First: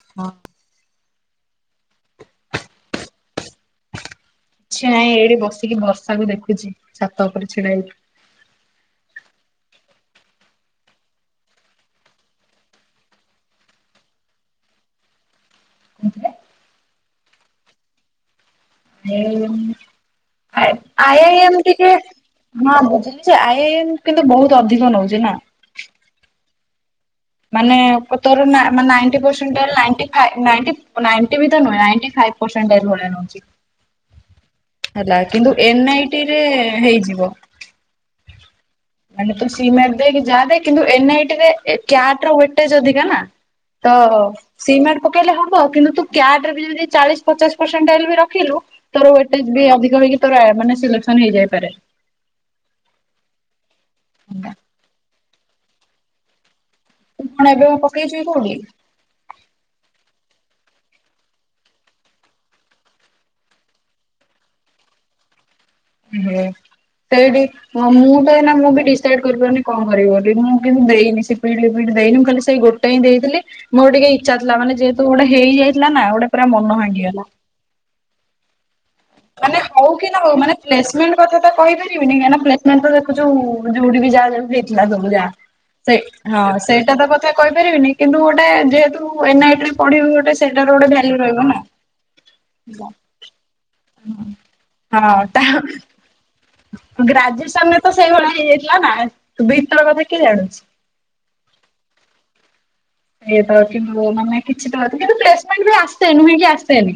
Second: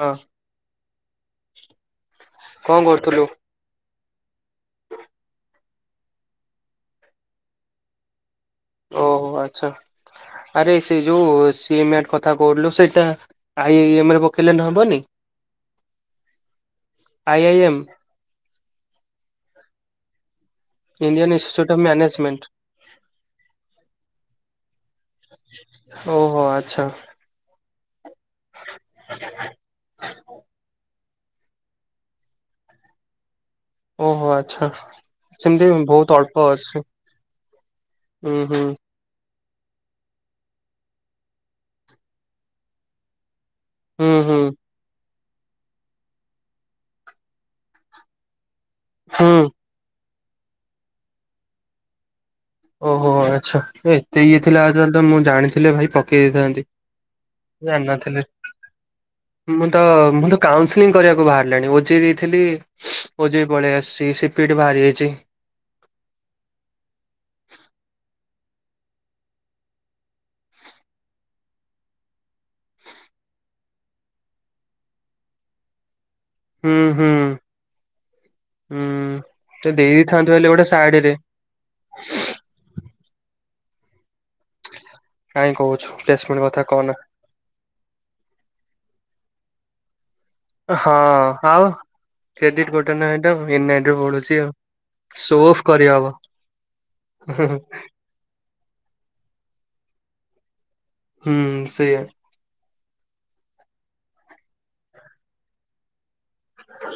ହଁ କଣ କରୁଥିଲୁ କିଛି ନାଇଁ ଏଇଠି ବସି ଟିକେ ବର୍ଷା କୁ ଦେଖୁଛି ଟିକେ ଛାତ ଉପରେ ଛିଡା ହେଇକି ଓହୋ ଆଚ୍ଛା ଆରେ ସେ ଯୋଉ ସିମେଣ୍ଟ କଥା କହୁଥିଲୁ ସେଟା ଆ ଇ ଏମ ରେ ପକେଇଲେ ହବନି କାଉଥିରେ I I M I I Indian I am institute of ଟିକେ ମ୍ୟାନେଜମେଣ୍ଟ ହଁ ବୁଝୁି ଯେ ଆଇ ଆଇ ଏମ୍ କିନ୍ତୁ ବହୁତ ଅଧିକ ନଉଛି ନା ଓହ ଆଚ୍ଛା ମାନେ ତୋର ନା ମାନେ ninety percentile ninety five ninety ninety ବି ତ ନୁହେଁ ନାଇନ୍ତି ଫା ପର୍ସେଣ୍ଟାଇଲ୍ ଭଳିଆ ନଉଛି ଓହୋ ଆଚ୍ଛା ହେଲା କିନ୍ତୁ ସେମିତି ଏନ ଆଇ ବହୁତ ଟି ଅଳ୍ପ ରେ ଅଛି ହେଇଯିବ ହୁଁ ହୁଁ ମାନେ ତୁ ସିମେଣ୍ଟ ଦେ କି ଯାହା ଦେ କିନ୍ତୁ ଏନ ଆଇ ଟି ରେ କ୍ୟାଟ୍ ୱେଟେଜ ଅଧିକା ନା ତ ହୁଁ ହୁଁ ସିମେଟ ପକେଇଲେ ହବ କିନ୍ତୁ ତୁ କ୍ୟାଟ ରେବି ଯଦି ଚାଳିଶ ପଚାଶ ପରସେଣ୍ଟାଇଲ୍ ବି ରଖିଲୁ ତୋ ହୁଁ ୱଟେଜ ବି ଅଧିକ ହେଇକି ତୋର ମାନେ ସିଲେକ୍ସନ ହେଇଯାଇପାରେ ଓହୋ ଆଚ୍ଛା ଏ ଏତେ ଇଏ ଥିଲା ତାହଲେ ତ ମୁଁ ଜାଣିି ଭାଇ ପକେଇ ଦେଇଥାନ୍ତି ତୁ କଣ ଏବେ ପକେଇଛୁ କି ଜାଣିନଥିଲି କୋଉଠି? ମୁଁ ତ ମୁଁ ତ କାଉନସିଲିିଂ କରିବାକୁ ବାହାରିଲାଣି ଓଜେଇ ଦେଇଥିଲି ଓଜେଇ ବି ପଳେଇ ଆସିଛି ସିପିଓଟି ବାହାରି ଯାଇଛି ହୁଁ ସେଇଠି ହଁ ମୁଁ ତ ଏନା ମୁଁ ବି ଡିସାଇଡ କରିବନି କଣ କରିବି ବୋଲି ମୁଁ କିନ୍ତୁ ଦେଇନି ସେ ପ ଦେଇନିଁ ଖାଲି ସେଇ ଗୋ ଟେ ହିଁ ଦେଇଥିଲ ମୋର ଟିକେ ଇଚ୍ଛା ଥିଲାନ ଯେହେତୁ ଗୋଟେ ହେଇଯାଇଥିଲା ନା ଗୋଟେ ପୁରା ମନ ହୁଁ ହୁଁ ଭାଙ୍ଗିଗଲା। ମାନେ ହୁଁ ହଉ କି ନ ହଉ ଦେଇଥାନ୍ତୁ ହେଲେ ମାନେ ଗୋଟେ ସାଇଡରେ ପ୍ଲେସମେଣ୍ଟ କଥା ତ କହିପାରିବିନି କାଁଣ ପ୍ଲେସ୍ ମେଣ୍ଟ ଦେଖୁ ଯୋଉଠି ବି ଯାହା ଯେମିତି ଦେଖିଲା ସବୁଯା କାହିଁ କହୁଛୁ ସେଇ ପ୍ଲେସମେଣ୍ଟ ହଁ କଥା ସେଇଟା କହନା। ତ କହିପାରିବିନି କିନ୍ତୁ ଗୋଟେ ଯେହେତୁ ଏନ୍ ଆଇ ଟି ରେ ପଢିବୁ ଗୋଟେ ସେ ହଁ ଆଉ କ୍ରେଡିଟ ଗୋଟେ ନା ଏଇଟା ଏନ୍ ଆଈଟି [unintelligible] ଆଉ ହଁ ତା ସୋଅଫ୍ କରି ହବ ହୁଁ ହୁଁ ଗ୍ରାଜୁଏସନରେ ହୁଁ ତ ସେଇଭଳିଆ ହେଇଯାଇଥିଲା ନା ତୁ ଭିତର କଥା କିଏ ଜାଣୁଛି। ହୁଁ ସେଇଆ। ଏଟା ଅଛି ମୋମାନେ କିଛି ଭାବି ଆଉ ପ୍ଲସ୍ ମେଟ୍ନ୍ ଆସେ ନୁହେଁ କି ଆସ୍ ସେନି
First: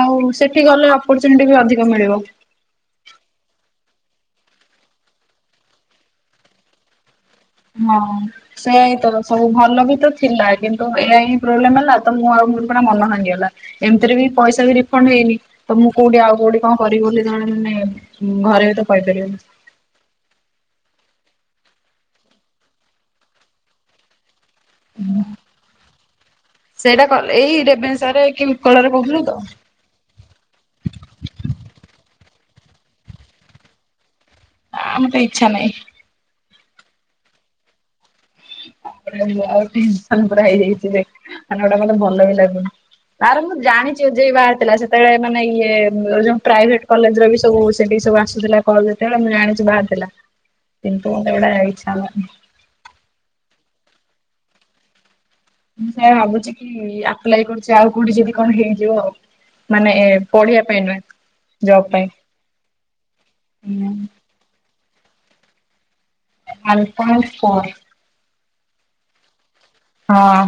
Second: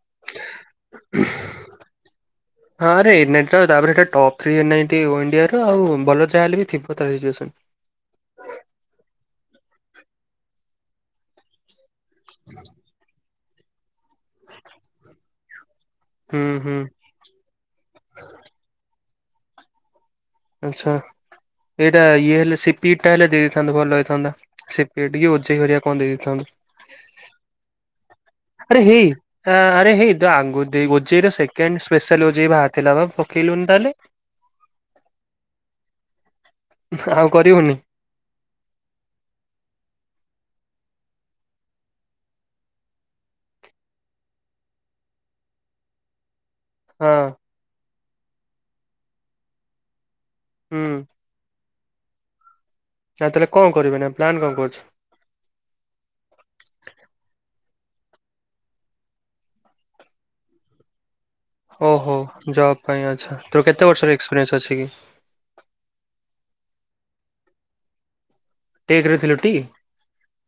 ଆଉ ସେଠି ଗଲେ ଅପର୍ଚୁନିଟି ବି ଅଧିକ ମିଳିବ। ହଁ ରେ ନେଟ ତା ପରେ ଟପ୍ ଥ୍ରୀ ଏନିଇଟି ଓ ଇଣ୍ଡିଆ ର ଆଉ ଭଲ ଯାହାଲେ ବି ଥିବ ତା ସିଚୁଏସନ୍। ହଁ ସେୟାଇ ତ ସବୁ ଭଲ ବି ତ ଥିଲା କିନ୍ତୁ ଏଇ ହିଁ ପ୍ରୋବ୍ଲେମ୍ ହେଲା। ତ ମୁଁ ଆଉ ମୋର ପୁରା ମନ ଭାଙ୍ଗିଗଲା ଏମିତିରେ ବି ପଇସା ବି ରିଫଣ୍ଡ ହେଇନି। ତ ମୁଁ କୋଉଠି ଆଉ ହୁଁ କୋଉଠି ହୁଁ କଣ କରିବି ବୋଲି ଜଣେ ମାନେ ଘରେ ବି ତ କହିପାରିବନି‌। ଆଚ୍ଛା ଏଇଟା ଇଏ ହେଲେ ସିପିଟିଟା ଦେଇ ଦେଇଥାନ୍ତେ ଭଲ ହେଇଥାନ୍ତା। ସିପିଇଟି କି ଓଜେଇ ଘରିକା କଣ ଦେଇ ଦେଇଥାନ୍ତୁୁ। ସେଇଟା କଲେ ଏଇ ରେଭେନ୍ ଶାରେ ଆରେ ହେଇ ଆ ଆରେ ହେଇ ଦ ଆଙ୍ଗୁରିଦେଇ ଓଜେଇ ର ସେକଣ୍ଡ୍ ସ୍ପେଶାଲ୍ ଓଜେଇ ବାହାରି ଥିଲା ପା ପକେଇଲୁନି ତାହେଲେ। ନାଁ ମତେ ଇଚ୍ଛା ନାହିଁ। ଆଉ କରିବୁନି? ଆଉ ଆଉସ ପୁରା ହେଇଯାଇଛି ଯେ ମାନେ ଗୋଟା ମତେ ଭଲ ବି ଲାଗୁନି। ଆରେ ମୁଁ ଜାଣିଛି ଓଜେଇ ବାହାରି ଥିଲା ସେତେବେଳେ ମାନେ ଇଏ ଯୋଉ ପ୍ରାଇଭେଟ୍ କଲେଜ୍ ହଁ। ର ବି ସବୁ ସେଠିକି ସବୁ ଆସୁଥିଲା କଲ୍ ବେଳେ ମୁଁ ଜାଣିଛି ବାହାରିଥିଲା ହୁଁ କିନ୍ତୁ ଏଇଟା ଇଛା ହଉନି। ନା ତା ହେଲେ କଣ କରିବେ ନା ପ୍ଲାନ୍ କଣ କଣ ଅଛି? ମୁଁ ସେଇଆ ଭାବୁଛି କି ଆପ୍ଲାଏ କରୁଛି ଆଉ କୋଉଠି ଯିବି କଣ ହେଇଯିବ ଆଉ ମାନେ ଏ ପଢ଼ିବା ପାଇଁ ନୁହେଁ। ଜବ୍ ପାଇଁ। ଓହୋ ଜବ୍ ପାଇଁ ଆଚ୍ଛା ତୋର କେତେ ବର୍ଷର ଏକ୍ସପିରିଏନ୍ସ ଅଛି କି? [unintelligible] ଟେକ୍ ରେ ଥିଲୁ ଟି? ହଁ।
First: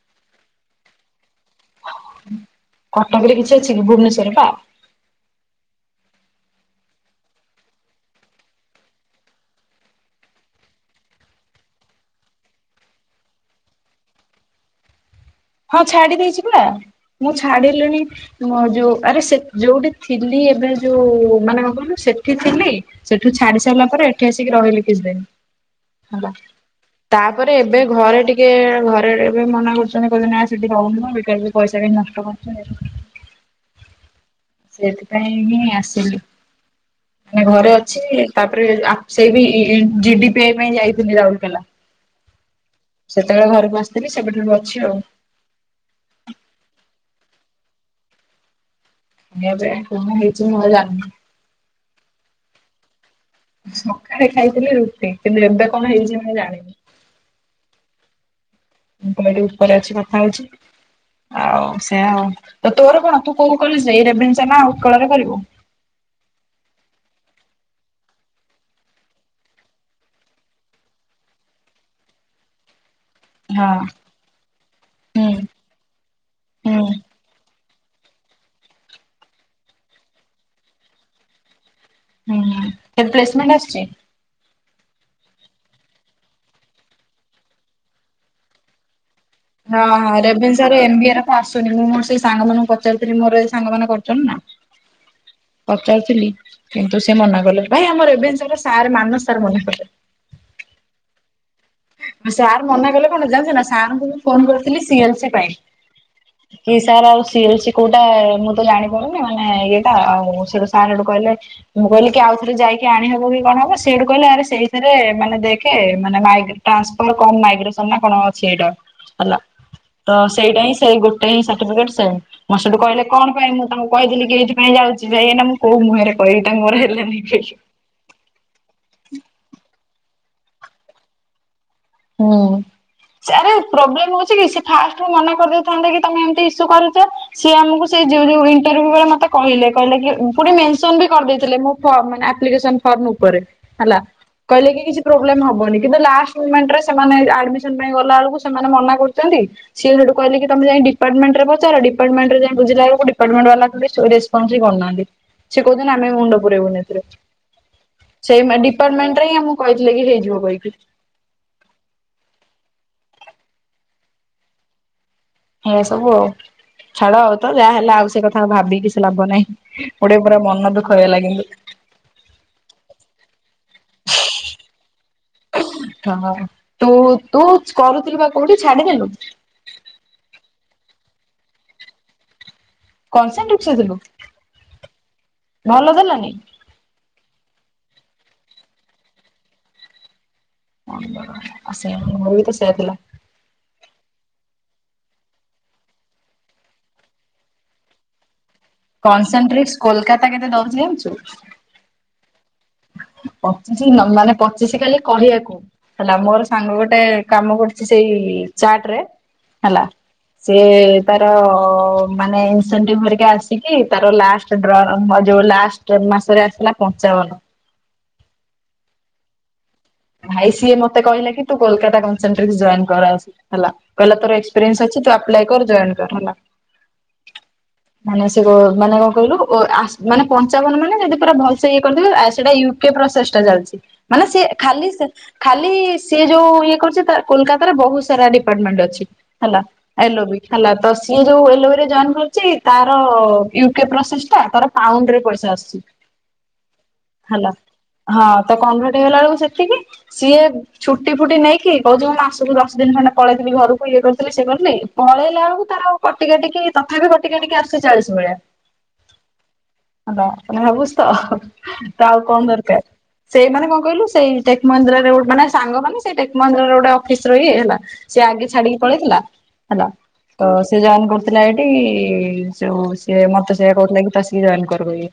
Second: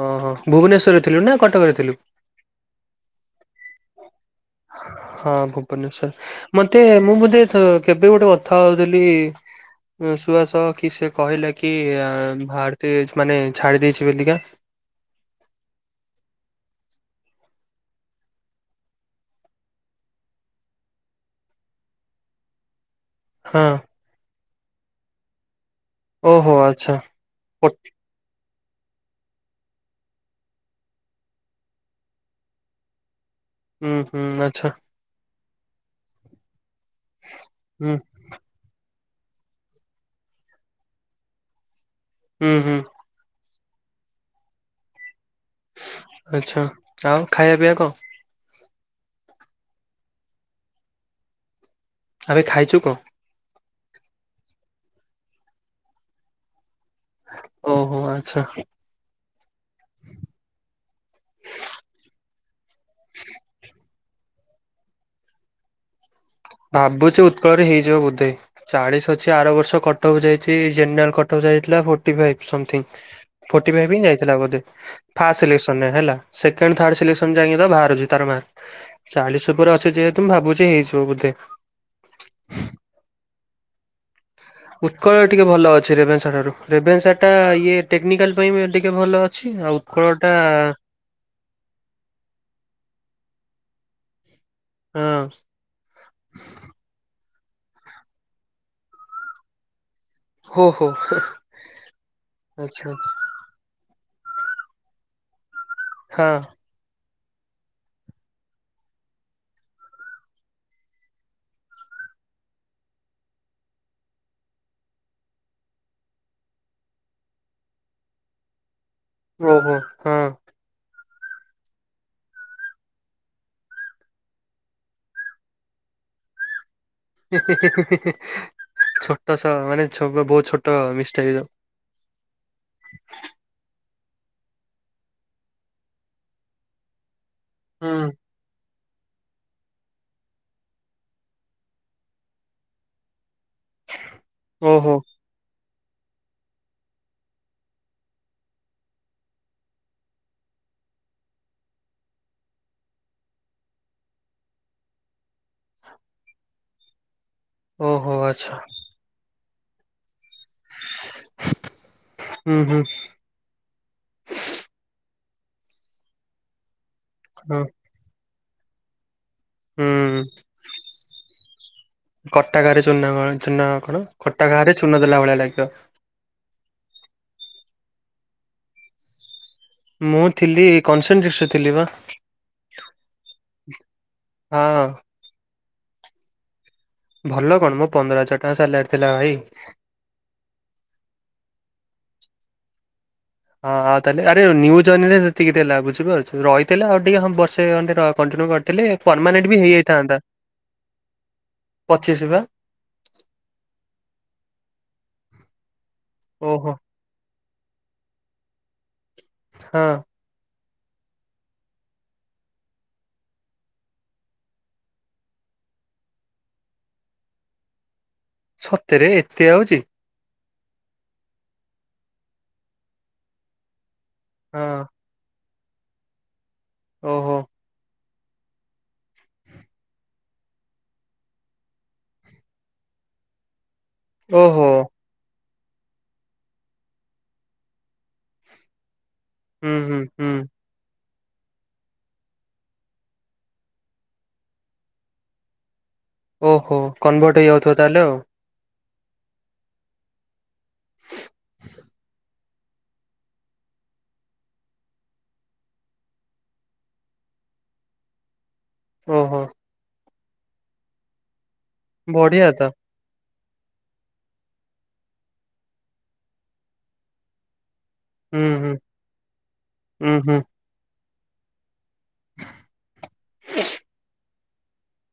ହଁ-ହଁ ଭୁବନେଶ୍ୱରରେ ଥିଲୁ ନା କଟକରେ? ଥିଲୁ? କଟକ ରେ କିଛି ଅଛି କି ଭୁବନେଶ୍ଵରରେ ପା ହଁ ଭୁବନେଶ୍ଵର ମତେ ମୁଁ ବୋଧେ ଥ କେବେ ଗୋଟେ କଥା ହୋଉଥିଲି। ସୁଆସ କି ସେ କହିଲା କି ଭାଳଦେ ମାନେ ଛାଡି଼ ଦେଇେଇଛି ବୋଲିକା। ହଁ ଛାଡ଼ି ଦେଇଛି ପୁରା ମୁଁ ଛାଡ଼ିଲିଣି। ମୁ ଯୋଉ ଆରେ ସେ ଯୋଉଠି ଥିଲି ଏବେ ଯୋଉ ମାନେ କହନୁ ସେଠି ଥିଲି। ସେଠୁ ଛାଡ଼ି ହଁ ସାରିଲା ପରେ ଏଠି ଆସିକି ରହିଲେ କିଛି ଦିନ୍। ହେଲା ଓହୋ ଆଚ୍ଛା ତାପରେ ପଟ୍ ଏବେ ଘରେ ଟିକେ ଘରେ ଏବେ ମନା କରୁଛନ୍ତି। କୁହନ୍ତି ନା ସେଠି ହୋଉନି ମ ବେକାରରେ ପଇସା କାହିଁକି ନଷ୍ଟ କରୁଛନ୍ତି। ହୁଁ-ହୁଁ ଆଚ୍ଛା। ସେଥିପାଇଁ ହିଁ ଆସିଲି ମାନେ ଘରେ ହୁଁ ଅଛି। ତାପରେ ଆକ୍ ସେ ବି ଜିଡିପିଏ ପାଇଁ ଯାଇଥିଲି ରାଉରକେଲା। ହୁଁ-ହୁଁ। ସେତେବେଳେ ଘରକୁ ଆସିଥିଲି ସେବେଠାରୁ ଅଛି ଆଉ। ଆଛା ଆଉ ଖାଇବା ପିଇବା କ? ଏବେ କଣ ହେଇଛି ମୁଁ ଜାନିଣି। ଆବେ ଖାଇଛୁ କଁ? ସକାଳେ ଖାଇଥିଲି ରୁଟି କିନ୍ତୁ ଏବେ କଣ ହେଇଛି ମୁଁ ଜାଣିନି। ଓହୋ ଆଚ୍ଛା। ମୁଁ ପାଲୋ ଏଠି ଉପରେ ଅଛି କଥା ହଉଛି ଆଉ ସେଇୟା ଆଉ। ତୋର କଣ ତୁ କୋଉ କଲେଜ୍ ରେ ଏଇ ରେଭେନ୍ସା ନା ଆଉ ଉତ୍କଳରେ କରିବୁ? ଭାବୁଛି ଉତ୍କଳରେ ହେଇଯିବ ବୋଧେ। ଚାଳିଶ ଅଛି ଆର ବର୍ଷ କଟକ ଯାଇଛି ଜେନେରାଲ କଟକ ଯାଇଥିଲା forty five something. Forty ହଁ ଫାଇବ୍ ହିଁ ଯାଇ ଥିଲା ବୋଧେ ହୁଁ ଫାଷ୍ଟ ସିଲେକ୍ସନ୍ ରେ ହେଲା ହୁଁ ସେକେଣ୍ଡ ଥାଡ଼୍ ସିଲେକ୍ସନ୍ ଯାଇଁଙ୍କି ତ ବାହାରୁଛି ତା ମାର୍କ ଚାଳିଶି ଓପରେ ଅଛି ଯେହେତୁ ମୁଁ ଭାବୁଛି ହେଇଯିବ ବୋଧେ। ହୁଁ ହୁଁ କେତେ ଏକ୍ସମେଣ୍ଟ ଆସିଛି। ଉତ୍କଳ ଟିକେ ଭଲ ଅଛି ରେଭେନ୍ସାଠାରୁ ରେଭେନ୍ସାଟା ଇଏ ଟେକ୍ନିକାଲ୍ ପାଇଁ ବି ଟିକେ ଭଲ ଅ ହଁ, ହଁ ରେଭେନ୍ସାର ଏନବିଆର ତ ଆସୁନି ମୁଁ ମୋର ସେଇ ସାଙ୍ଗ ମାନଙ୍କୁ ପଚାରିଥିଲି ମୋର ଏଇ ସାଙ୍ଗମାନେ କରିୁଛନ୍ତି ନା। ହଁ। ପଚାରୁଥିଲି କିନ୍ତୁ ସେ ମନା କଲେ ଭାଇ ଆମର ରେଭେନ୍ସାର ସାର୍ ମାନସ୍ ସାର୍ ମନା କଲେ। ହୋ ହୋ ହୋ। ସାର୍ ଆଚ୍ଛା ମନା କଲେ କଣ ଜାଣିଛୁ ନା ସାର୍ ଙ୍କୁ ମୁଁ ଫୋନ୍ କରିଥିଲି ସିଏଲସି ପାଇଁ। ହଁ। କି ସାର୍ ଆଉ ସିଏଲ ସି କୋଉଟା ମୁଁ ତ ଜାଣିପାରୁନି ମାନେ ଇଏଟା ଆଉ ସେଟୁ ସାର୍ ହେଠୁ କହିଲେ ମୁଁ କହିଲି କି ଆଉ ଥରେ ଯାଇକି ଆଣିହବ କି କଣ ହବ ସେଇଠୁ କହିଲେ ଆରେ ସେଇଥିରେ ମାନେ ଦେଖେ ମାନେ ମାଇଗ୍ରେ ଟ୍ରାନ୍ସପଲ କଣ ମାଇଗ୍ରେସନ ନା କଣ ଅଛି ଏଇଟା ହେଲା ହଁ ଓହୋ ତ ହଁ ସ ସେଇଟା ହିଁ ସେଇ ଗୋଟେ ହିଁ ସାର୍ଟିଫିକେଟ ସେମ୍। ମୁଁ ସେଠୁ କହିଲେ କଣ ପାଇଁ ମୁଁ ତାଙ୍କୁ କହିଥିଲି କି ଏଇଥିପାଇଁ ଯାଉଛି ଯାଇ ଏ ନା ମୁଁ କଉ ମୁହଁରେ କହିବି ତାଙ୍କୁ ମୋର ହେଲାନି। ହି ବୋଲି। ହି ହି ହି ଛୋଟ ସ ମାନେ ଛୋ ବହୁତ ଛୋଟ ମିଷ୍ଟେକ୍ ହେଇଛିଆଉ ହୁଁ। ଆରେ ପ୍ରୋବ୍ଲେମ ହଉଛି କି ସେ ଫାଷ୍ଟରୁ ମନା କରିଦଉଥାନ୍ତେ କି ତମେ ଏମତି ଇସୁ କରୁଛ। ସିଏ ଆମକୁ ସେ ହୁଁ ଯୁରୁ ଉଇ [unintelligible] ମତେ କହିଲେ କହିଲେ କି ପୁଣି ମେନେସନ୍ ବି କରିଦେଇଥିଲେ ମୋ ଫର୍ମ ମାନେ ମୋ ଆପ୍ଲିକେସନ ଫର୍ମ ଉପରେ। ହେଲା କହିଲେ କି ଓହୋ କିଛି ପ୍ରୋବ୍ଲେମ ହବନି କିନ୍ତୁ ଲାଷ୍ଟ ମୋମେଣ୍ଟରେ ଷ ସେମାନେ ଆଡମିସନ ପାଇଁ ଗଲା ବେଳକୁ ସେମାନେ ମନା କରୁଛନ୍ତି। ସିଏ ସେଠୁ କହିଲିକି ତମେ ଯାଇ ଡିପାର୍ଟମେଣ୍ଟରେ ପଚାର ଡିପାର୍ଟମେଣ୍ଟରେ ଯାଇ ବୁଝିଲା ବେଳକୁ ଡିପାର୍ଟେଣ୍ଟ ବାଲା କହିଲେ ସୁରେଶ କଣ ଯେ କରୁ ନାହାଁନ୍ତି ସିଏ କହୁଛନ୍ତି ଆମେ ମୁଣ୍ଡ ପୁରେଇବୁନି ଏଥିରେ। ଓହୋ ସେଇ ଆଚ୍ଛା। ମା ଡିପାର୍ଟମେଣ୍ଟ ରେ ହିଁ ଆମକୁ କହିଥିଲେ କି ହେଇଯିବ କହିକି। ଉଁ ହୁଁ,। ଏଇଆ ସବୁ ଆଉ ଛାଡ ଆଉ ତ ହଁ ଯାହା ହେଲା ଆଉ ସେ କଥା ଭାବି କିଛି ଲାଭ ନାହିଁ। ହୁଁ ଗୋଟେ ପୁରା ମନ ଦୁଃଖ ହେଇଗଲା କିନ୍ତୁ। କଟା ଘାରେ ଚୂନ କ ଚୂନ କଣ କଟା ଘାରେ ଚୂନ ଦେଲା ଭଳିଆ ଲାଗିବ। ହଁ, ହଁ ତୁ, ତୁ କରୁଥିଲୁ ପା କୋଉଠି ଛାଡିଦେଲୁ? ମୁଁ ଥିଲି କନସେନଟ୍ରେସ୍ ରେ ଥିଲି ପା। କନସେନଟ୍ରେସ୍ ଥିଲୁ ହଁ ଭଲ ଦେଲାନି? ଭଲ କଣ ମ ପନ୍ଦର ହଜାର ଟଙ୍କା ସାଲାରି ଥିଲା ଭାଇ। [unintelligible] ଆଉ ସେୟା ମୋର ବି ତ ସେଇୟା ଥିଲା। ହଁ ଆଉ ତାହେଲେ ଆରେ ନିଉ ଜଏନ୍ ରେ ସେତିକିଥିଲା ବୁଝିପାରୁଛୁ ରହିଥିଲେ ଆଉ ଟିକେ ହଁ ବର୍ଷେ ଖଣ୍ଡେ ର କଣ୍ଟିନ୍ୟୁ କ କନସେଟ୍ରେକ୍ସ କୋଲକାତା କେତେ ଦଉଛି ଜାଣିଛୁ? ପଚିଶି ପା। ପଚିଶି ନ ମାନେ ପଚିଶି କାଲି କହିବାକୁ ହେଲା ମୋର ଓହୋ ସାଙ୍ଗ ଗୋଟେ କାମ କରୁଛି ସେଇ ଚାର୍ଟରେ ହଁ। ହେଲା। ସିଏ ତାର ମାନେ ଇନସେଣ୍ଟିଭ ଧରିକି ଆସିକି ତାର ଲାଷ୍ଟ ଡ୍ରର ଯୋଉ ଲାଷ୍ଟ ମାସରେ ଆସିଲା ପଞ୍ଚାବନ। ସତରେ ଏତେ ଆଉଚି। ଭାଇ ସିଏ ମତେ କହିଲେ କି ତୁ କୋଲକାତା କାନ୍ସନଟ୍ରିକ୍ସ ଜଏନ୍ କର, ଆସି ହେଲା କହିଲା ତୋର ହଁ ଏକ୍ସପ୍ରେନ୍ସ ଅଛି ତୁ ଆପ୍ଲାୟ ଜଏନ୍ କର ହେଲା। ଓହୋ ମାନେ ସେ କ ମାନେ କଣ କହିଲୁ ଓ ଆସେ ମାନେ ପଞ୍ଚାବନ ମାନେ ଯଦି ପୁରା ଭଲ ସେ ଇଏ କରିଥିବେ ସେଟା ୟୁ କି ପ୍ରଚେଷ୍ଟା ଚାଲିଛି ମାନେ ସିଏ ଓହୋ ଖାଲି ସିଏ ଯୋଉ ଇଏ କରୁଛି ତା କୋଲକାତାରେ ବହୁତ ସାରା ଡିପାର୍ଟମେଣ୍ଟ ଅଛି। ହେଲା ହୁଁ ହୁଁ ହୁଁ। ଆଇଲୋବି ହେଲା ତ ସି ଇଏ ଯୋଉ ଏଲୋବେରୀରେ ଜଏନ କରିଛି ତାର ୟୁକେ ପ୍ରୋସେସଟା ତାର ପାଉଣ୍ଡରେ ପଇସା ଆସୁଛି। ଓହୋ କନଭର୍ଟ ହେଲା ହେଇଯାଉଥିବ ତାହେଲେ ଆଉ ହଁ ତ କନଭର୍ଟ ହେଲା ବେଳକୁ ସେତିକି ସିଏ ଛୁଟି ଫୁଟି ନେଇକି କହୁଛି ମା ଦଶ ଦିନ ଖଣ୍ଡେ ପଳେଇଥିଲି ଘରକୁ ଇଏ କରିଥିଲି ସେ କରିଥିଲି ପଳେଇଲା ବେଳକୁ ତାର କଟି କାଟିକି ତଥାପି କଟିକାଟିକି ଆସୁଛି ଚାଳିଶ ଭଳିଆ। ଓହୋ। ହେଲା ମାନେ ଭାବୁଛି ତ ତ ଆଉ କଣ ବଢିଆ ତ ଦରକାର ସେଇମାନେ କଣ କହିଲୁ ସେଇ ଟେକ୍ ମନ୍ଦିରରେ ଗୋ ମାନେ ସାଙ୍ଗ ମାନେ ସେ ଟେକ୍ ମନ୍ଦିର ଗୋଟେ ଅଫିସର ହେଲା। ସେ ହୁଁ ଆଗେ ହୁଁ ଛାଡିକି ପଳେଇଥିଲା ହେଲା ହୁଁ ହୁଁ ତ ସେ ଜଏନ୍ କରୁଥିଲା ଏଇଠି ଯୋଉ ସିଏ ମତେ ସେ କହୁଥିଲା କି ତୁ ଆସିକି ଜଏନ୍‌ କରବୋଲି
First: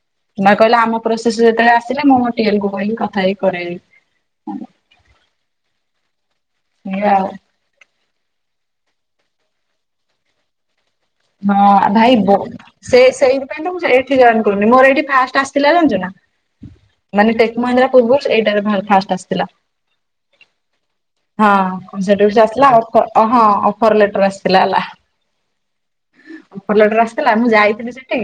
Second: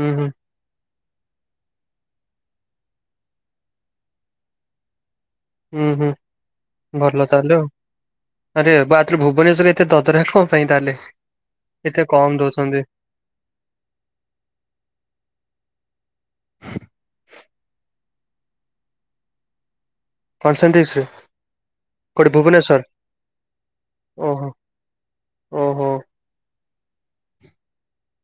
ହୁଁ ହୁଁ। କହିଲେ ଆମ ପ୍ରୋସେସ ଯେତେବେଳେ ଆସିଲା ମୁଁ ମୋ ଟିଏକୁ କହିକି କଥା ହେଇକି କରେଇବି। ହୁଁ ହୁଁ ଏଇଆ ଆଉ ଭଲ ଚାଲୁ। ଆରେ ବା ଆରେ ଭୁବନେଶ୍ୱରରେ ଏତେ ଦଦରା କଣ ପାଇଁ ତାହେଲେ? ହଁ ଏତେ ଭାଇ କମ ଦଉଛନ୍ତି ସେ ସେଇଥିପାଇ ତ ଏଠି ଜଏନ୍‌ କରୁନି ମୋର ଏଇଠି ଫାଷ୍ଟ ଆସିଥିଲା ଜାଣିଛ ନା? ମାନେ ଟେକ୍ ମହିନ୍ଦ୍ରା ପୂର୍ବରୁ ଏଇଟାରେ ଫାଷ୍ଟ ଆସିଥିଲା। କନସେଣ୍ଟ୍ରିକ୍ସରେ ହଁ କୋଉଠି ଆସିଲା ଭୁବନେଶ୍ଵର ହଁ ଅଫର ଲେଟର ଓହୋ ଆସିଥିଲା ହେଲା। ଓହୋ। ଅଫର ଲେଟରେ ଆସିଥିଲା ମୁଁ ଯାଇଥିଲି ସେଠି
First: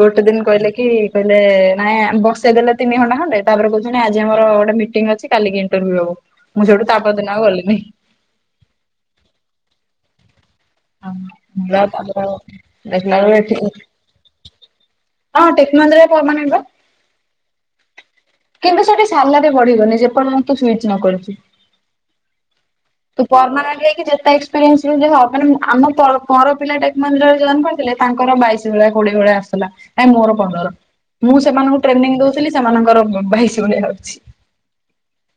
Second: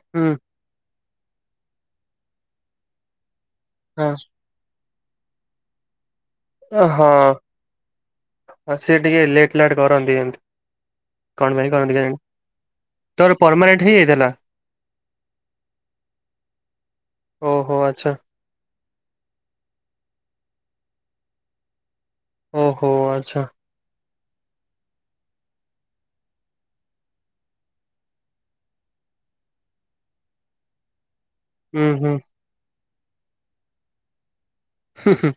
ଗୋଟେ ହୁଁ ଦିନ କହିଲେ କି? କହିଲେ ନାଇଁ ବସେଇଦେଲେ ତିନି ଘଣ୍ଟା ଖଣ୍ଡେ ତାପରେ କହୁଛନ୍ତି ଆଜି ହଁ ଆମର ଗୋଟେ ମିଟ ମିଣ୍ଟିଙ୍ଗି ଅଛି କାଲିକି ଇଣ୍ଟଭ୍ୟୁ ହବ। ମୁଁ ସେଇଠୁ ତା ହଁ ପରଦିନ ଆଉ ଗଲିନି। ସିଏ ଟିକେ ଲେଟ୍ ଲାଟ କରନ୍ତି ଏମତି ତୋର ପରମାନେଣ୍ଟ ହେଇଯାଇଥିଲା [inaudible] ହଁ ଟେକ୍ ମନ୍ଦିରରେ ପରମାନେଣ୍ଟପା। ଓହୋ ଆଚ୍ଛା କିନ୍ତୁ ସେଠି ସାଲାର ବଢ଼ିବନି ଯେପର୍ଯ୍ୟନ୍ତ ତୁ ସୁଇଚ ନ କରିଛୁ। ଓହୋ ତୁ ଆଚ୍ଛା ପରମାନେଣ୍ଟ ହେଇକି ଯେତେ ଏକ୍ସପିରିଏନ୍ସ ହ ଆମ ପର ପିଲା ଟେକ ମନ୍ଦିରରେ ଜଏନ କରିଥିଲେ ତାଙ୍କର ବାଇଶି ଭଳିଆ କୋଡିଏ ଭଳିଆ ଆସୁଥିଲା। ଆ ମୋର ପନ୍ଦର୍ ମୁଁ ସେମାନଙ୍କୁ ହୁଁ ହୁଁ ଟ୍ରେନିଂ ଦଉଥିଲି ସେମାନଙ୍କର ବାଇସି ଭଳିଆ ଆଉଛି। ହୁଁ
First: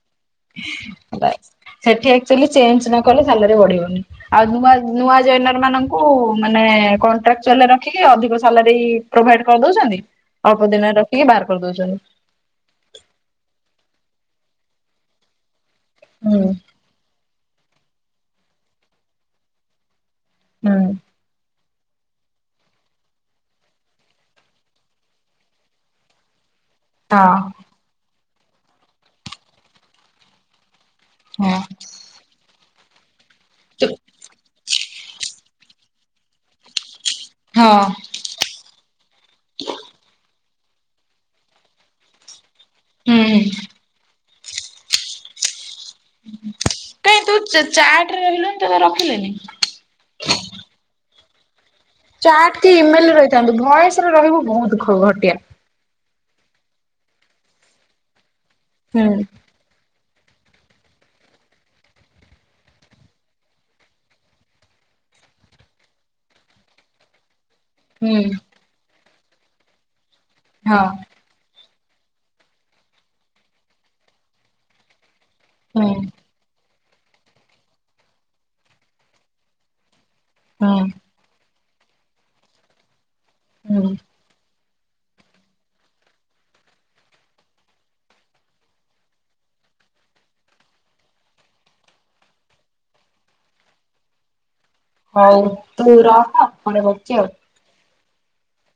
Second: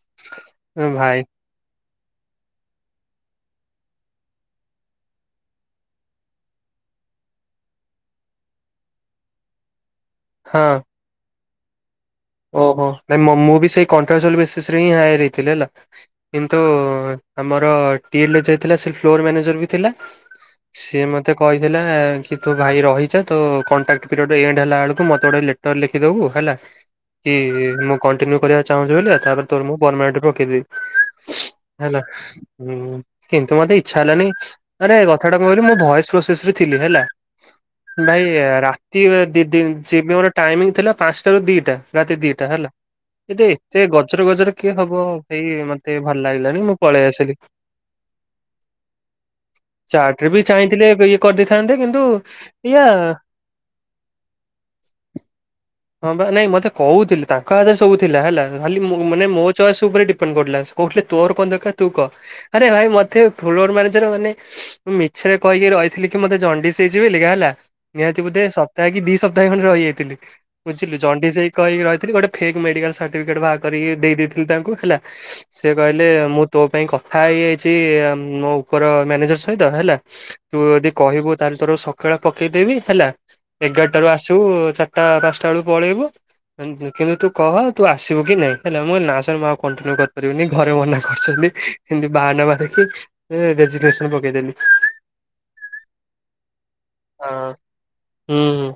ହୁଁ ଭାଇ ଭଲ ଅଛି। ସେଠି ଆକ୍ଚୁଆଲି ଚେଞ୍ଜ ନ କଲେ ସାଲେରି ବଢିବନି ଆଉ ନୂଆ ନୂଆ ଜଏନର ମାନଙ୍କୁ ମାନେ କଣ୍ଟ୍ରାକଚୁଆଲରେ ରଖିକି ଅଧିକ ସାଲାରୀ ପ୍ରୋଭାଇଡ କରିଦଉଛନ୍ତି ହଁ ଅଳ୍ପ ଦିନରେ ରଖିକି ବାହାର କରିଦଉଛନ୍ତି। ଓହୋ ନାଇଁ ମୁଁ ବି ସେଇ କଣ୍ଟ୍ରାକ୍ଚୁଆଲ ବେସିସରେ ହିଁ ହାୟାର ହେଇଥିଲି ହେଲା ହୁଁ କିନ୍ତୁ ଆମର ଟିଏ ଯାଇଥିଲା ସେ ଫ୍ଲୋର ମ୍ୟାନେଜର ବି ଥିଲା ହୁଁ ସିଏ ମତେ କହିଥିଲା କି ତୁ ଭାଇ ରହିଯା ତୋ କଣ୍ଟ୍ରାକ୍ଟ ପିରିୟଡ଼ ଏଣ୍ଡ ହେଲା ବେଳକୁ ମତେ ଗୋଟେ ଲେଟର ଲେଖିଦେବୁ ହେଲା ହଁ କି ମୁଁ କଣ୍ଟିନ୍ୟୁ କରିବାକୁ ଚାହୁଁଛି ବ ତାପରେ ତୋ ମୁଁ ପରମାନେଣ୍ଟ ରଖିଦେବି। ହଁ। ହେଲା କିନ୍ତୁ ମୋତେ ଇଚ୍ଛା ହେଲାନି ଆରେ କଥାଟା କଣ କହିଲୁ ମୁଁ ଭଏସ ପ୍ରୋସେସରେ ଥିଲି ହେଲା ହଁ ଭାଇ ରା ତି ମୋର ଟାଇମିଂ ଥିଲା ପାଞ୍ଚଟାରୁ ଦିଟା ରାତି ଦିଟା ହେଲା ଏ ହୁଁ ଏତେ ଗଜର ଗଜରେ କିଏ ହବ ସେଇ ମା ମୋତେ ଭଲ ଲାଗିଲାନି ମୁଁ ପଳେଇ କାଇଁ ତୁ ଆସିଲି। ଚାର୍ଟରେ ରହିଲୁନି ତତେ ରଖିଲେନି? ଚାଟରେ ବି ଚାହିଁଥିଲେ ଇଏ କରିଦେଇଥାନ୍ତି। ଥାନ୍ତେ କିନ୍ତୁ ଚାଟ ଏଇଆ ଇମେଲରେ ରହିଥାନ୍ତୁ ଭଏସରେ ରହିବୁ ବହୁତ ଘଟିଆ ହଁ ବା ନାଇଁ ମତେ କହୁଥିଲେ ତାଙ୍କ ହାତରେ ସବୁ ଥିଲା ହେଲା ଖାଲି ହୁଁ ମାନେ ମୋ ଚଏସ୍ ଉପରେ ଡିପେଣ୍ଡ କରୁଥିଲା ତୋର କଣ ଦରକାର ତୁ କହ? ଆରେ ଭାଇ ମତେ ଫ୍ଲୋର ମାନେ ଜର ମାନେ ମିଛରେ କହିକି ରହିଥିଲି କି ମତେ ଜଣ୍ଡିସ ହେଇଚି ବୋଲିକା ହେଲା। ହୁଁ ନିହାତି ବୋଧେ ସପ୍ତାକ କି ଦି ସପ୍ତାହେ ଖଣ୍ଡେ ରହିଯାଇିଥିଲି ହଁ ବୁଝିଲୁ ଜଣ୍ଡିସ ହେଇ କହିକି ରହିଥିଲି ଗୋଟେ ଫେକ୍ ମେଡିକାଲ ସର୍ଟିଫିକେଟ ବାହାର କରିିକି ଦେଇ ଦେଇଥିଲି ତାଙ୍କୁ ହେଲା। ସେ ହୁଁ କହିଲେ ମୁଁ ତୋ ପାଇଁ କଥା ହେଇଯାଇଛି ଆ ମୋ ଉପର ମ୍ୟାନେଜର ସହିତ ହେଲା ତୁ ହୁଁ ଯଦି କହିବୁ ତାହାଲେ ତୋର ସକାଳୁଆ ପକେଇଦେବି ହେଲା ହୁଁ ଏଗାରଟାରୁୁ ଆସିବୁ ଚାରିଟା ପାଞ୍ଚଟା ବେଳୁ ପଳେଇବୁ। [unintelligible] କିନ୍ତୁ ତୁ କହ ତୁ ଆସିବୁ କି ନାଇଁ ହେଲା ମୁଁ କହିଲି ନା ସାର୍ ମୁଁ ଆଉ କଣ୍ଟିନ୍ୟୁ କରିପାରିବିନି ଘରେ ମନା କରିଛନ୍ତି। ଏମିତି ବାହାନା ମାରିକି ରେଜିଂନେସନ ପକେଇଦେଲି। ହୋଉ ତୁ ରହ ପରେ କରୁଛି ହଁ ଆଉ। ହୁଁ।